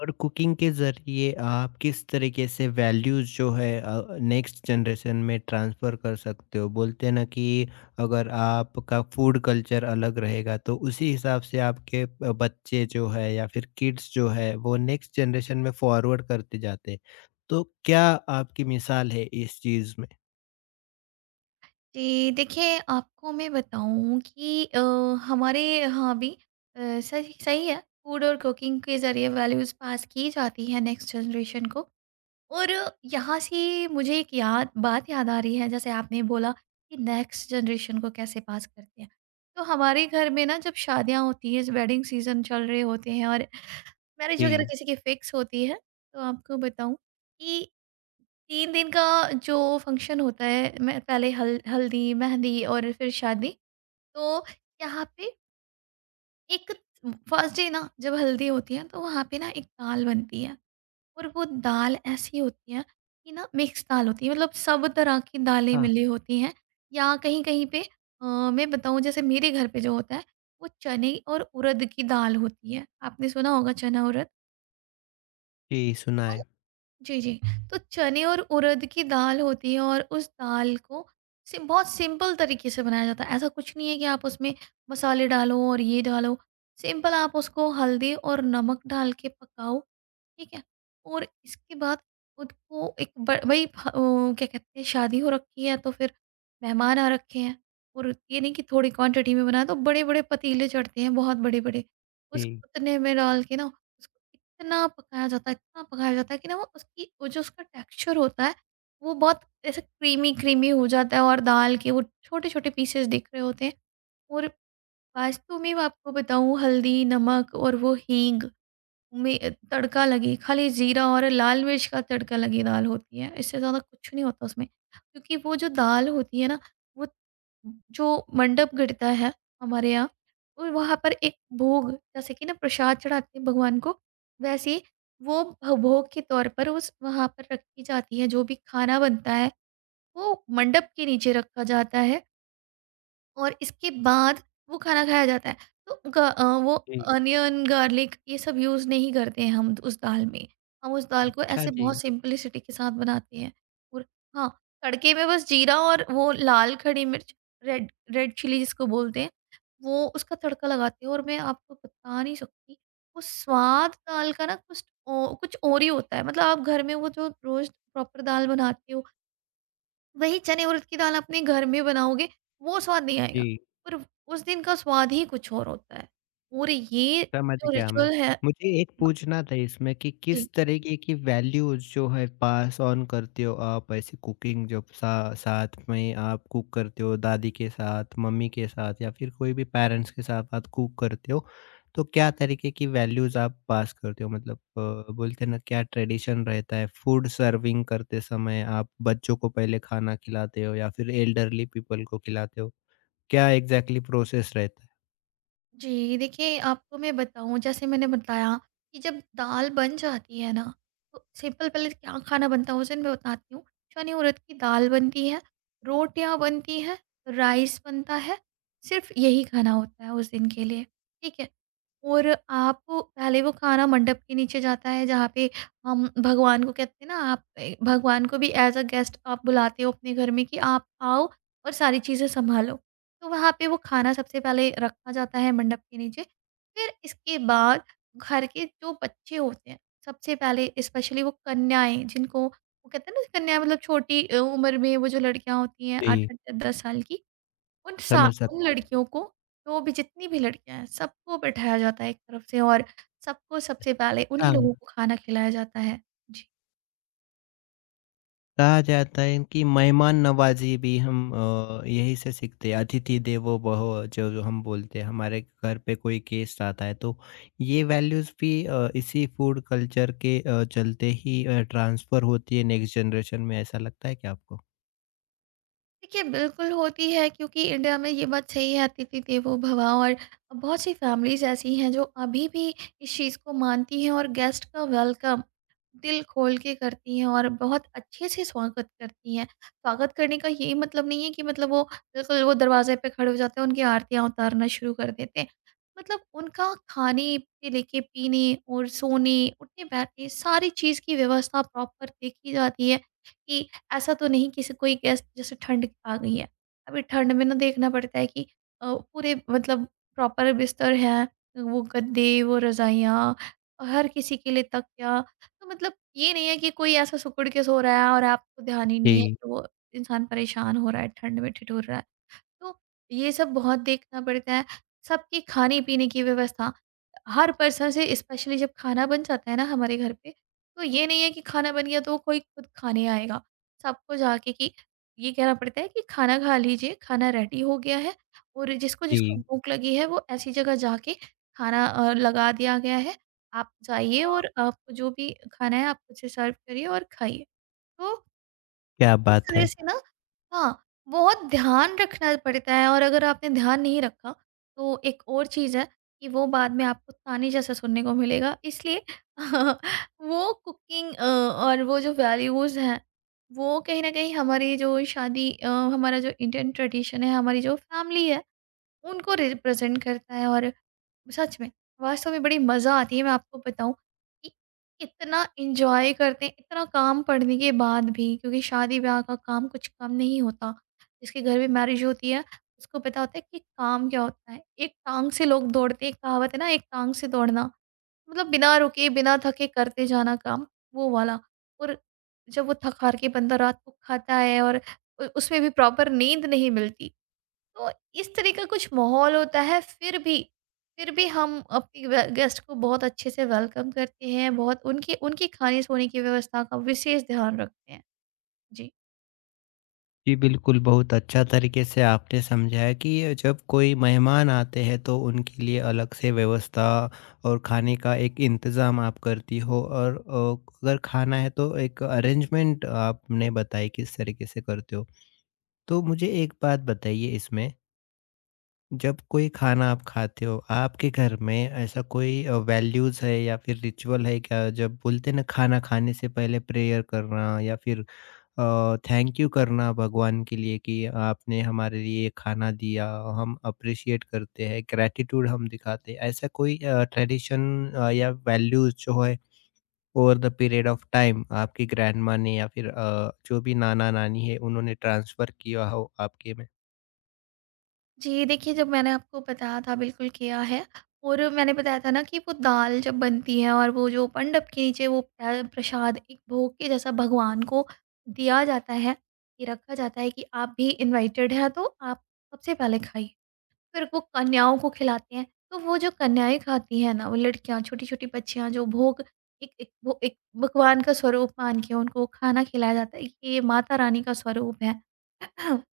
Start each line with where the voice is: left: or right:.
left: और कुकिंग के ज़रिए आप किस तरीके से वैल्यूज़ जो है नेक्स्ट जनरेशन में ट्रांसफ़र कर सकते हो? बोलते हैं ना कि अगर आपका फूड कल्चर अलग रहेगा तो उसी हिसाब से आपके बच्चे जो है या फिर किड्स जो है वो नेक्स्ट जनरेशन में फॉरवर्ड करते जाते हैं। तो क्या आपकी मिसाल है इस चीज़ में?
right: जी, देखिए आपको मैं बताऊँ कि हमारे यहाँ भी सही सही है। फूड और कुकिंग के ज़रिए वैल्यूज़ पास की जाती है नेक्स्ट जनरेशन को। और यहाँ से मुझे एक याद बात याद आ रही है जैसे आपने बोला कि नेक्स्ट जनरेशन को कैसे पास करते हैं। तो हमारे घर में ना जब शादियाँ होती हैं, वेडिंग सीज़न चल रहे होते हैं और मैरिज
left: जी।
right: वगैरह किसी की फिक्स होती है, तो आपको बताऊँ कि तीन दिन का जो फंक्शन होता है मैं पहले हल हल्दी, मेहंदी और फिर शादी। तो यहाँ पे एक फर्स्ट डे ना जब हल्दी होती है तो वहाँ पे ना एक दाल बनती है और वो दाल ऐसी होती है कि ना मिक्स दाल होती है मतलब सब तरह की दालें
left: हाँ,
right: मिली होती हैं। या कहीं-कहीं पे मैं बताऊँ जैसे मेरे घर पे जो होता है वो चने और उड़द की दाल होती है। आपने सुना होगा चना-उड़द?
left: जी सुना है।
right: जी, जी। तो चने और उड़द की दाल होती है और उस दाल को सिम बहुत सिंपल तरीके से बनाया जाता है। ऐसा कुछ नहीं है कि आप उसमें मसाले डालो और ये डालो। सिंपल आप उसको हल्दी और नमक डाल के पकाओ। ठीक है? और इसके बाद खुद को एक ब भई फ ओ क्या कहते हैं शादी हो रखी है तो फिर मेहमान आ रखे हैं और ये नहीं कि थोड़ी क्वांटिटी में बनाया, तो बड़े-बड़े पतीले चढ़ते हैं बहुत बड़े-बड़े। उस
left: जी,
right: उतने में डाल के ना उसको इतना पकाया जाता है, इतना पकाया जाता है कि ना वो उसकी वो जो उसका टेक्सचर होता है वो बहुत ऐसे क्रीमी-क्रीमी हो जाता है और दाल के वो छोटे-छोटे पीसेस दिख रहे होते हैं। और वास्तव में मैं आपको बताऊँ हल्दी, नमक और वो हींग में तड़का लगे, खाली जीरा और लाल मिर्च का तड़का लगी दाल होती है, इससे ज़्यादा कुछ नहीं होता उसमें, क्योंकि वो जो दाल होती है ना वो जो मंडप गिरता है हमारे यहाँ और वहाँ पर एक भोग जैसे कि ना प्रसाद चढ़ाते हैं भगवान को, वैसे ही वो भोग के तौर पर उस वहाँ पर रखी जाती है। जो भी खाना बनता है वो मंडप के नीचे रखा जाता है और इसके बाद वो खाना खाया जाता है। तो वो
left: जी।
right: अनियन, गार्लिक ये सब यूज़ नहीं करते हैं हम उस दाल में। हम उस दाल को
left: अच्छा
right: ऐसे
left: जी,
right: बहुत सिंपलिसिटी के साथ बनाते हैं। और हाँ, तड़के में बस जीरा और वो लाल खड़ी मिर्च, रेड रेड चिली जिसको बोलते हैं, वो उसका तड़का लगाते हैं और मैं आपको बता नहीं सकती, वो स्वाद दाल का ना कुछ और ही होता है। मतलब आप घर में वो जो रोज़ प्रॉपर दाल बनाते हो, वही चने उड़द की दाल अपने घर में बनाओगे, वो स्वाद नहीं आएगा।
left: जी।
right: पर उस दिन का स्वाद ही कुछ और होता है और ये
left: समझ
right: जो
left: गया मैं।
right: रिचुअल है।
left: मुझे एक
right: म-
left: पूछना था इसमें कि किस
right: जी,
left: तरीके की वैल्यूज़ जो है पास ऑन करते हो आप ऐसे कुकिंग जब सा साथ में आप कुक करते हो दादी के साथ, मम्मी के साथ या फिर कोई भी पेरेंट्स के साथ आप कुक करते हो, तो क्या तरीके की वैल्यूज़ आप पास करते हो? मतलब बोलते हैं ना क्या ट्रेडिशन रहता है फूड सर्विंग करते समय आप बच्चों को पहले खाना खिलाते हो या फिर एल्डरली पीपल को खिलाते हो? क्या एग्ज़ैक्टली प्रोसेस रहता है?
right: जी, देखिए आपको मैं बताऊं जैसे मैंने बताया कि जब दाल बन जाती है ना तो सिंपल पहले क्या खाना बनता है उस दिन मैं बताती हूँ। चने उड़द की दाल बनती है, रोटियां बनती है, राइस बनता है, सिर्फ यही खाना होता है उस दिन के लिए। ठीक है? और आप पहले वो खाना मंडप के नीचे जाता है जहाँ पे हम भगवान को कहते हैं ना, आप भगवान को भी एज अ गेस्ट आप बुलाते हो अपने घर में कि आप आओ और सारी चीज़ें संभालो। तो वहाँ पे वो खाना सबसे पहले रखा जाता है मंडप के नीचे। फिर इसके बाद घर के जो बच्चे होते हैं सबसे पहले, स्पेशली वो कन्याएं जिनको वो कहते हैं ना कन्याएं, मतलब छोटी उम्र में वो जो लड़कियां होती हैं, आठ
left: जी,
right: आठ दस साल की, उन सा
left: समझ
right: उन
left: सकता हूँ।
right: लड़कियों को, जो भी जितनी भी लड़कियाँ हैं सबको बैठाया जाता है एक तरफ से और सबको सबसे पहले उन्हीं लोगों
left: अच्छा।
right: को खाना खिलाया जाता है। जी।
left: कहा जाता है कि मेहमान नवाजी भी हम यही से सीखते हैं अतिथि देवो भव जो जो हम बोलते हैं हमारे घर पे कोई गेस्ट आता है तो ये वैल्यूज भी इसी फूड कल्चर के चलते ही ट्रांसफर होती है नेक्स्ट जनरेशन में ऐसा लगता है क्या आपको?
right: देखिए, बिल्कुल होती है क्योंकि इंडिया में ये बात सही है, अतिथि देवो भव। और बहुत सी फैमिलीज़ ऐसी हैं जो अभी भी इस चीज़ को मानती हैं और गेस्ट का वेलकम दिल खोल के करती हैं और बहुत अच्छे से स्वागत करती हैं। स्वागत करने का ये मतलब नहीं है कि मतलब वो बिल्कुल वो दरवाज़े पे खड़े हो जाते हैं, उनकी आरतियाँ उतारना शुरू कर देते हैं। मतलब उनका खाने से लेके पीने और सोने, उठने-बैठने सारी चीज़ की व्यवस्था प्रॉपर देखी जाती है कि ऐसा तो नहीं कि से कोई गेस्ट, जैसे ठंड आ गई है, अभी ठंड में ना देखना पड़ता है कि पूरे मतलब प्रॉपर बिस्तर है, वो गद्दे, वो रजाइयाँ, हर किसी के लिए तकिया, तो मतलब ये नहीं है कि कोई ऐसा सिकुड़ के सो रहा है और आपको ध्यान ही नहीं है
left: जी।
right: कि वो इंसान परेशान हो रहा है, ठंड में ठिठुर रहा है। तो ये सब बहुत देखना पड़ता है। सबकी खाने-पीने की व्यवस्था, हर पर्सन से, स्पेशली जब खाना बन जाता है ना हमारे घर पे, तो ये नहीं है कि खाना बन गया तो कोई खुद खाने आएगा। सबको जाके कि ये कहना पड़ता है कि खाना खा लीजिए, खाना रेडी हो गया है और जिसको-जिसको
left: जी।
right: भूख लगी है वो ऐसी जगह जाके खाना लगा दिया गया है। आप जाइए और आपको जो भी खाना है आप खुद से सर्व करिए और खाइए। तो
left: क्या
right: इस
left: बात
right: तरह
left: है।
right: से ना, हाँ, बहुत ध्यान रखना पड़ता है और अगर आपने ध्यान नहीं रखा, तो एक और चीज़ है कि वो बाद में आपको ताने जैसा सुनने को मिलेगा। इसलिए वो कुकिंग और वो जो वैल्यूज़ हैं, वो कहीं न कहीं हमारी जो शादी हमारा जो इंडियन ट्रेडिशन है, हमारी जो फैमिली है, उनको रिप्रेज़ेंट करता है। और सच में, वास्तव में बड़ी मज़ा आती है, मैं आपको बताऊँ कि इतना एन्जॉय करते हैं, इतना काम पड़ने के बाद भी, क्योंकि शादी-ब्याह का काम कुछ कम नहीं होता। जिसके घर में मैरिज होती है, उसको पता होता है कि काम क्या होता है। एक टाँग से लोग दौड़ते हैं, एक कहावत है ना, एक टाँग से दौड़ना, मतलब बिना रुके, बिना थके करते जाना काम, वो वाला। और जब वो थक-हार के बंदा रात को खाता है और उ उसमें भी प्रॉपर नींद नहीं मिलती, तो इस तरह का कुछ माहौल होता है। फिर भी, फिर भी हम अपने गेस्ट को बहुत अच्छे से वेलकम करते हैं, बहुत उनकी उनकी खाने सोने की व्यवस्था का विशेष ध्यान रखते हैं। जी,
left: जी, बिल्कुल, बहुत अच्छा तरीके से आपने समझाया कि ये जब कोई मेहमान आते हैं तो उनके लिए अलग से व्यवस्था और खाने का एक इंतज़ाम आप करती हो और अगर खाना है तो एक अरेंजमेंट आपने बताई किस तरीके से करते हो। तो मुझे एक बात बताइए इसमें, जब कोई खाना आप खाते हो, आपके घर में ऐसा कोई वैल्यूज़ है या फिर रिचुअल है क्या? जब बोलते हैं ना खाना खाने से पहले प्रेयर करना या फिर थैंक यू करना भगवान के लिए कि आपने हमारे लिए खाना दिया, हम अप्रिशिएट करते हैं, ग्रैटिट्यूड हम दिखाते हैं, ऐसा कोई ट्रेडिशन या वैल्यूज जो है over the period of time आपकी ग्रैंड माँ ने या फिर जो भी नाना नानी है उन्होंने ट्रांसफर किया हो आपके में?
right: जी, देखिए जब मैंने आपको बताया था, बिल्कुल किया है। और मैंने बताया था ना कि वो दाल जब बनती है और वो जो मंडप के नीचे वो प्रसाद एक भोग के जैसा भगवान को दिया जाता है, ये रखा जाता है कि आप भी इनवाइटेड हैं, तो आप सबसे पहले खाइए, फिर वो कन्याओं को खिलाते हैं। तो वो जो कन्याएँ खाती हैं ना, वो लड़कियाँ, छोटी-छोटी बच्चियाँ जो भोग, एक एक वो एक भगवान का स्वरूप मान के उनको खाना खिलाया जाता है, कि ये माता रानी का स्वरूप है।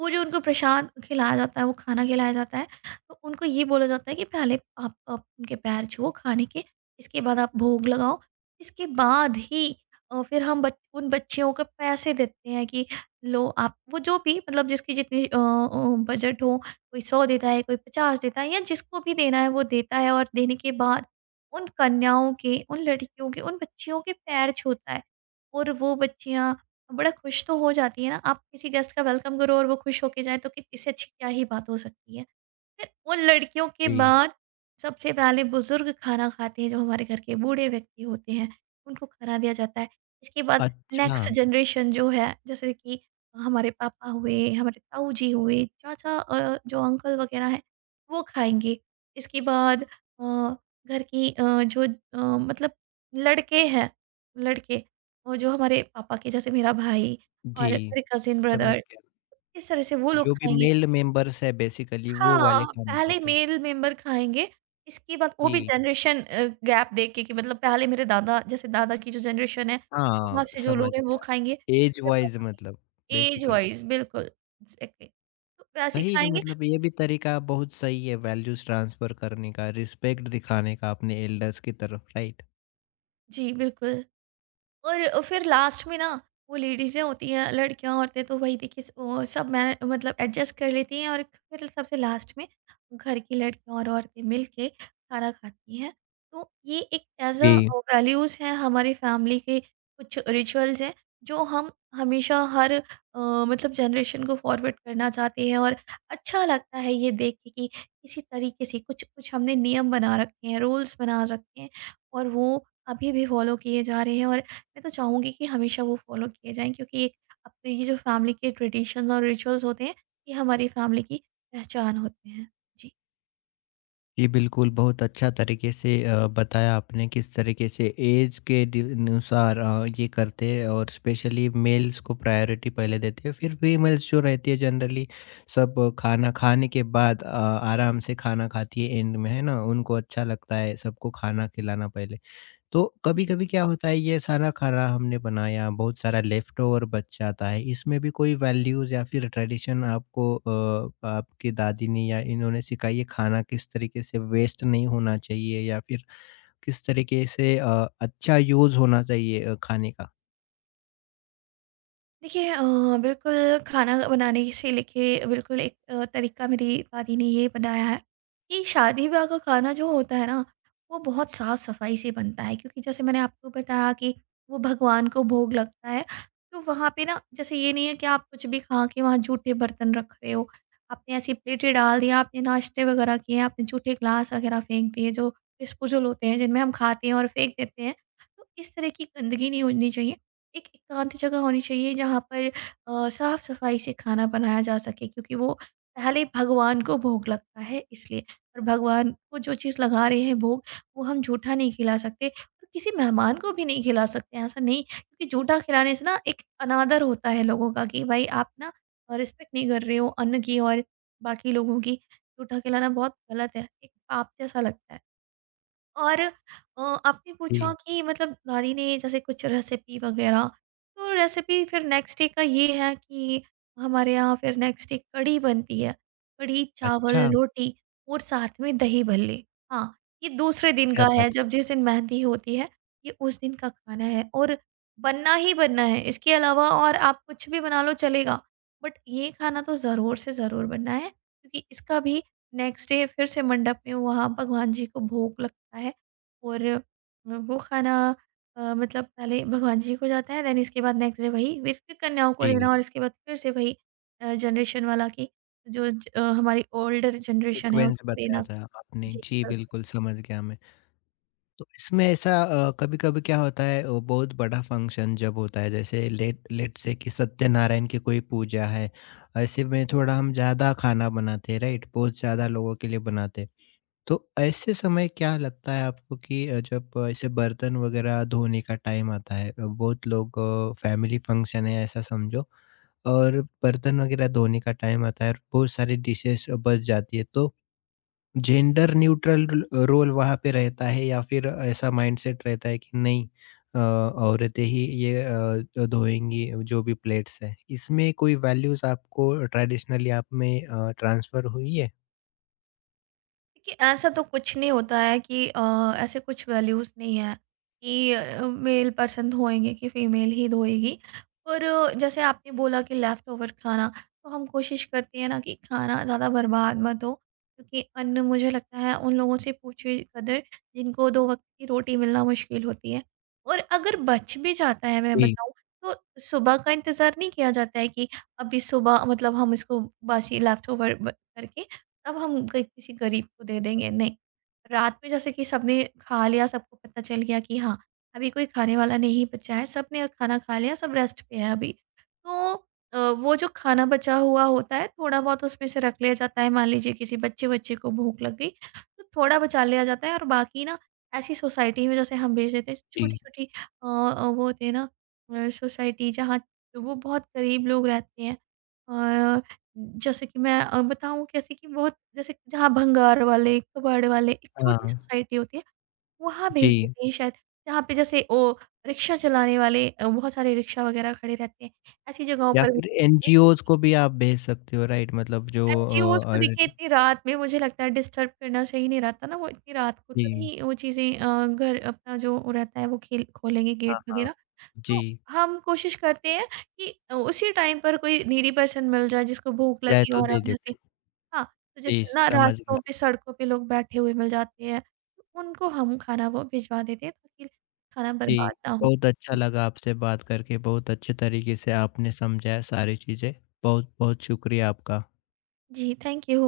right: वो जो उनको प्रसाद खिलाया जाता है, वो खाना खिलाया जाता है, तो उनको ये बोला जाता है कि पहले आप उनके पैर छुओ खाने के, इसके बाद आप भोग लगाओ। इसके बाद ही फिर हम बच उन बच्चियों को पैसे देते हैं कि लो आप, वो जो भी मतलब जिसकी जितनी बजट हो, कोई 100 देता है, कोई 50 देता है या जिसको भी देना है वो देता है और देने के बाद उन कन्याओं के, उन लड़कियों के, उन बच्चियों के पैर छूता है। और वो बच्चियाँ बड़ा खुश तो हो जाती है ना, आप किसी गेस्ट का वेलकम करो और वो खुश होके जाए तो कित इससे अच्छी क्या ही बात हो सकती है। फिर उन लड़कियों के
left: जी।
right: बाद सबसे पहले बुजुर्ग खाना खाते हैं, जो हमारे घर के बूढ़े व्यक्ति होते हैं, उनको खाना दिया जाता है। इसके बाद
left: अच्छा।
right: नेक्स्ट जनरेशन जो है, जैसे कि हमारे पापा हुए, हमारे ताऊ जी हुए, चाचा जो अंकल वगैरह हैं, वो खाएंगे। इसके बाद घर की मतलब लड़के हैं, लड़के और जो हमारे पापा के, जैसे मेरा भाई और
left: जी,
right: मेरे कजिन
left: समझ
right: ब्रदर,
left: गया।
right: इस तरह से वो लोग
left: जो भी
right: खाएंगे।
left: मेल मेंबर्स है बेसिकली वो वाले
right: हाँ,
left: खाने
right: पहले
left: खाते हैं।
right: मेल मेंबर खाएँगे, इसके बाद वो भी
left: जी।
right: जनरेशन गैप देख के कि मतलब पहले मेरे दादा, जैसे दादा की जो जनरेशन है, वहाँ
left: हाँ,
right: से जो
left: समझ
right: लोग हैं वो
left: गया।
right: खाएँगे, फिर
left: एज
right: मेरे
left: वाइज
right: पापा
left: मतलब
right: की। Age
left: basically.
right: वाइज़ बिल्कुल, एग्ज़ैक्टली। तो वैसे ही
left: सही, तो
right: खाएँगे।
left: मतलब ये भी तरीका बहुत सही है वैल्यूज ट्रांसफर करने का, रिस्पेक्ट दिखाने का अपने एल्डर्स की तरफ, राइट?
right: जी, बिल्कुल। और फिर लास्ट में ना, वो लेडीज़ें होती हैं, लड़कियां, औरतें, तो वही देखिए वो सब मैं मतलब एडजस्ट कर लेती हैं और फिर सबसे लास्ट में घर की लड़कियां और औरतें मिलके खाना खाती हैं। तो ये एक एज अ
left: जी।
right: वैल्यूज़ है, हमारी फैमिली के कुछ रिचुअल्स हैं जो हम हमेशा हर मतलब जनरेशन को फॉरवर्ड करना चाहते हैं। और अच्छा लगता है ये देख के कि किसी तरीके से कुछ कुछ हमने नियम बना रखे हैं, रूल्स बना रखे हैं और वो अभी भी फॉलो किए जा रहे हैं। और मैं तो चाहूँगी कि हमेशा वो फॉलो किए जाएँ क्योंकि एक अपने ये जो फैमिली के ट्रेडिशन और रिचुअल्स होते हैं, ये हमारी फैमिली की पहचान होते हैं। जी।
left: जी, बिल्कुल बहुत अच्छा तरीके से बताया आपने किस तरीके से ऐज के दि अनुसार ये करते हैं और स्पेशली मेल्स को प्रायोरिटी पहले देते हैं। फिर फीमेल्स जो रहती है जनरली सब खाना खाने के बाद आराम से खाना खाती है एंड में, है ना? उनको अच्छा लगता है सबको खाना खिलाना पहले। तो
right: जी
left: कभी-कभी क्या होता है ये सारा खाना हमने बनाया, बहुत सारा लेफ्ट ओवर बच जाता है, इसमें भी कोई वैल्यूज़ या फिर ट्रेडिशन आपको आपकी दादी ने या इन्होंने सिखाई है खाना किस तरीके से वेस्ट नहीं होना चाहिए या फिर किस तरीके से अच्छा यूज़ होना चाहिए खाने का?
right: देखिए, बिल्कुल खाना बनाने से लेके बिल्कुल एक तरीका मेरी दादी ने ये बनाया है कि शादी ब्याह का खाना जो होता है ना, वो बहुत साफ सफाई से बनता है क्योंकि जैसे मैंने आपको बताया कि वो भगवान को भोग लगता है। तो वहाँ पे ना जैसे ये नहीं है कि आप कुछ भी खा के वहाँ जूठे बर्तन रख रहे हो। आपने ऐसी प्लेटें डाल दिया, आपने नाश्ते वगैरह किए, आपने जूठे ग्लास वगैरह फेंक दिए जो डिस्पोजल होते हैं जिनमें हम खाते हैं और फेंक देते हैं। तो इस तरह की गंदगी नहीं होनी चाहिए। एक एकांत जगह होनी चाहिए जहाँ पर साफ-सफाई से खाना बनाया जा सके क्योंकि वो पहले भगवान को भोग लगता है इसलिए। और भगवान को जो चीज़ लगा रहे हैं भोग, वो हम जूठा नहीं खिला सकते और किसी मेहमान को भी नहीं खिला सकते हैं, ऐसा नहीं। क्योंकि जूठा खिलाने से ना एक अनादर होता है लोगों का कि भाई आप ना रिस्पेक्ट नहीं कर रहे हो अन्न की और बाकी लोगों की। जूठा खिलाना बहुत गलत है, एक पाप जैसा लगता है। और आपने पूछा
left: जी,
right: कि मतलब दादी ने जैसे कुछ रेसिपी वगैरह। तो रेसिपी फिर नेक्स्ट डे का ये है कि हमारे यहाँ फिर नेक्स्ट डे कढ़ी बनती है। कढ़ी चावल
left: अच्छा!
right: रोटी और साथ में दही भल्ले। हाँ, ये दूसरे दिन
left: क्या
right: का है
left: बात है।
right: जब, जिस दिन मेहंदी होती है। ये उस दिन का खाना है। और बनना ही बनना है। इसके अलावा और आप कुछ भी बना लो चलेगा, बट ये खाना तो ज़रूर से ज़रूर बनना है क्योंकि इसका भी नेक्स्ट डे फिर से मंडप में वहाँ भगवान जी को भोग लगता है। और वो खाना, मतलब पहले भगवान जी को जाता है, देन इसके बाद नेक्स्ट डे वही फिर कन्याओं को
left: जी।
right: देना, और इसके बाद फिर से वही जनरेशन वाला की, जो हमारी ओल्डर जनरेशन है
left: सीक्वेंस
right: उसको
left: बताया
right: देना।
left: था आपने।
right: जी
left: जी,
right: बिल्कुल।
left: बिल्कुल समझ गया मैं। तो इसमें ऐसा कभी कभी क्या होता है बहुत बड़ा फंक्शन जब होता है जैसे लेट लेट से कि सत्यनारायण की कोई पूजा है, ऐसे में थोड़ा हम ज्यादा खाना बनाते हैं राइट बहुत ज्यादा लोगों के लिए बनाते हैं, तो ऐसे समय क्या लगता है आपको कि जब ऐसे बर्तन वगैरह धोने का टाइम आता है बहुत लोग फैमिली फंक्शन है ऐसा समझो, और बर्तन वगैरह धोने का टाइम आता है और बहुत सारी डिशेस बच जाती है तो जेंडर न्यूट्रल र रोल वहाँ पे रहता है या फिर ऐसा माइंडसेट रहता है कि नहीं औरतें ही ये धोएँगी जो भी प्लेट्स हैं। इसमें कोई वैल्यूज़ आपको ट्रेडिशनली आप में ट्रांसफ़र हुई है?
right: देखिए ऐसा तो कुछ नहीं होता है कि ऐसे कुछ वैल्यूज़ नहीं है कि मेल पर्सन धोएँगे कि फीमेल ही धोएगी। और जैसे आपने बोला कि लेफ़्ट ओवर खाना, तो हम कोशिश करते हैं ना कि खाना ज़्यादा बर्बाद मत हो, क्योंकि अन्न मुझे लगता है उन लोगों से पूछे कदर जिनको 2 वक़्त की रोटी मिलना मुश्किल होती है। और अगर बच भी जाता है, मैं
left: जी,
right: बताऊँ, तो सुबह का इंतज़ार नहीं किया जाता है कि अभी सुबह मतलब हम इसको बासी लेफ़्ट ओवर ब करके तब हम कोई किसी गरीब को दे देंगे, नहीं। रात में जैसे कि सबने खा लिया, सबको पता चल गया कि हाँ, अभी कोई खाने वाला नहीं बचा है, सबने खाना खा लिया, सब रेस्ट पे है अभी। तो वो जो खाना बचा हुआ होता है, थोड़ा बहुत उसमें से रख लिया जाता है। मान लीजिए किसी बच्चे-वच्चे को भूख लग गई, तो थोड़ा बचा लिया जाता है और बाकी ना ऐसी सोसाइटी में जैसे हम भेज देते हैं,
left: जी।
right: छोटी-छोटी वो होती है ना, सोसाइटी जहाँ वो बहुत गरीब लोग रहते हैं। जैसे कि मैं बताऊँ कैसे कि बहुत, जैसे जहाँ भंगार वाले, कबाड़ वाले एक छोटी
left: हाँ,
right: सोसाइटी होती है, वहाँ भेज
left: जी।
right: देते हैं शायद। जहाँ पे जैसे ओ रिक्शा चलाने वाले बहुत सारे रिक्शा वगैरह खड़े रहते हैं, ऐसी जगहों
left: या
right: पर।
left: फिर
right: एक
left: एनजीओज़ को भी आप भेज सकते हो राइट? मतलब जो
right: एनजीओज़ को देखिए
left: ऑलरेडी।
right: इतनी रात में मुझे लगता है डिस्टर्ब करना सही नहीं रहता ना, वो इतनी रात को तो
left: जी,
right: नहीं। वो चीज़ें घर अपना जो रहता है वो खेल खोलेंगे
left: हाँ,
right: गेट
left: हाँ।
right: वगैरह। तो
left: जी,
right: हम कोशिश करते हैं कि उसी टाइम पर कोई नीडी पर्सन मिल जाए जिसको भूख
left: चाहे
right: लगी हो
left: तो
right: और
left: दे
right: हम
left: देते
right: जैसे,
left: हैं।
right: हाँ, तो
left: जी,
right: जैसे ना
left: समझ
right: रास्तों
left: गया।
right: पे, सड़कों पे लोग बैठे हुए मिल जाते हैं, तो उनको हम खाना वो भिजवा देते हैं ताकि खाना
left: जी,
right: बर्बाद ना हो।
left: बहुत अच्छा लगा आपसे बात करके, बहुत अच्छे तरीके से आपने समझाया सारी चीज़ें। बहुत-बहुत शुक्रिया आपका।
right: जी, थैंक यू।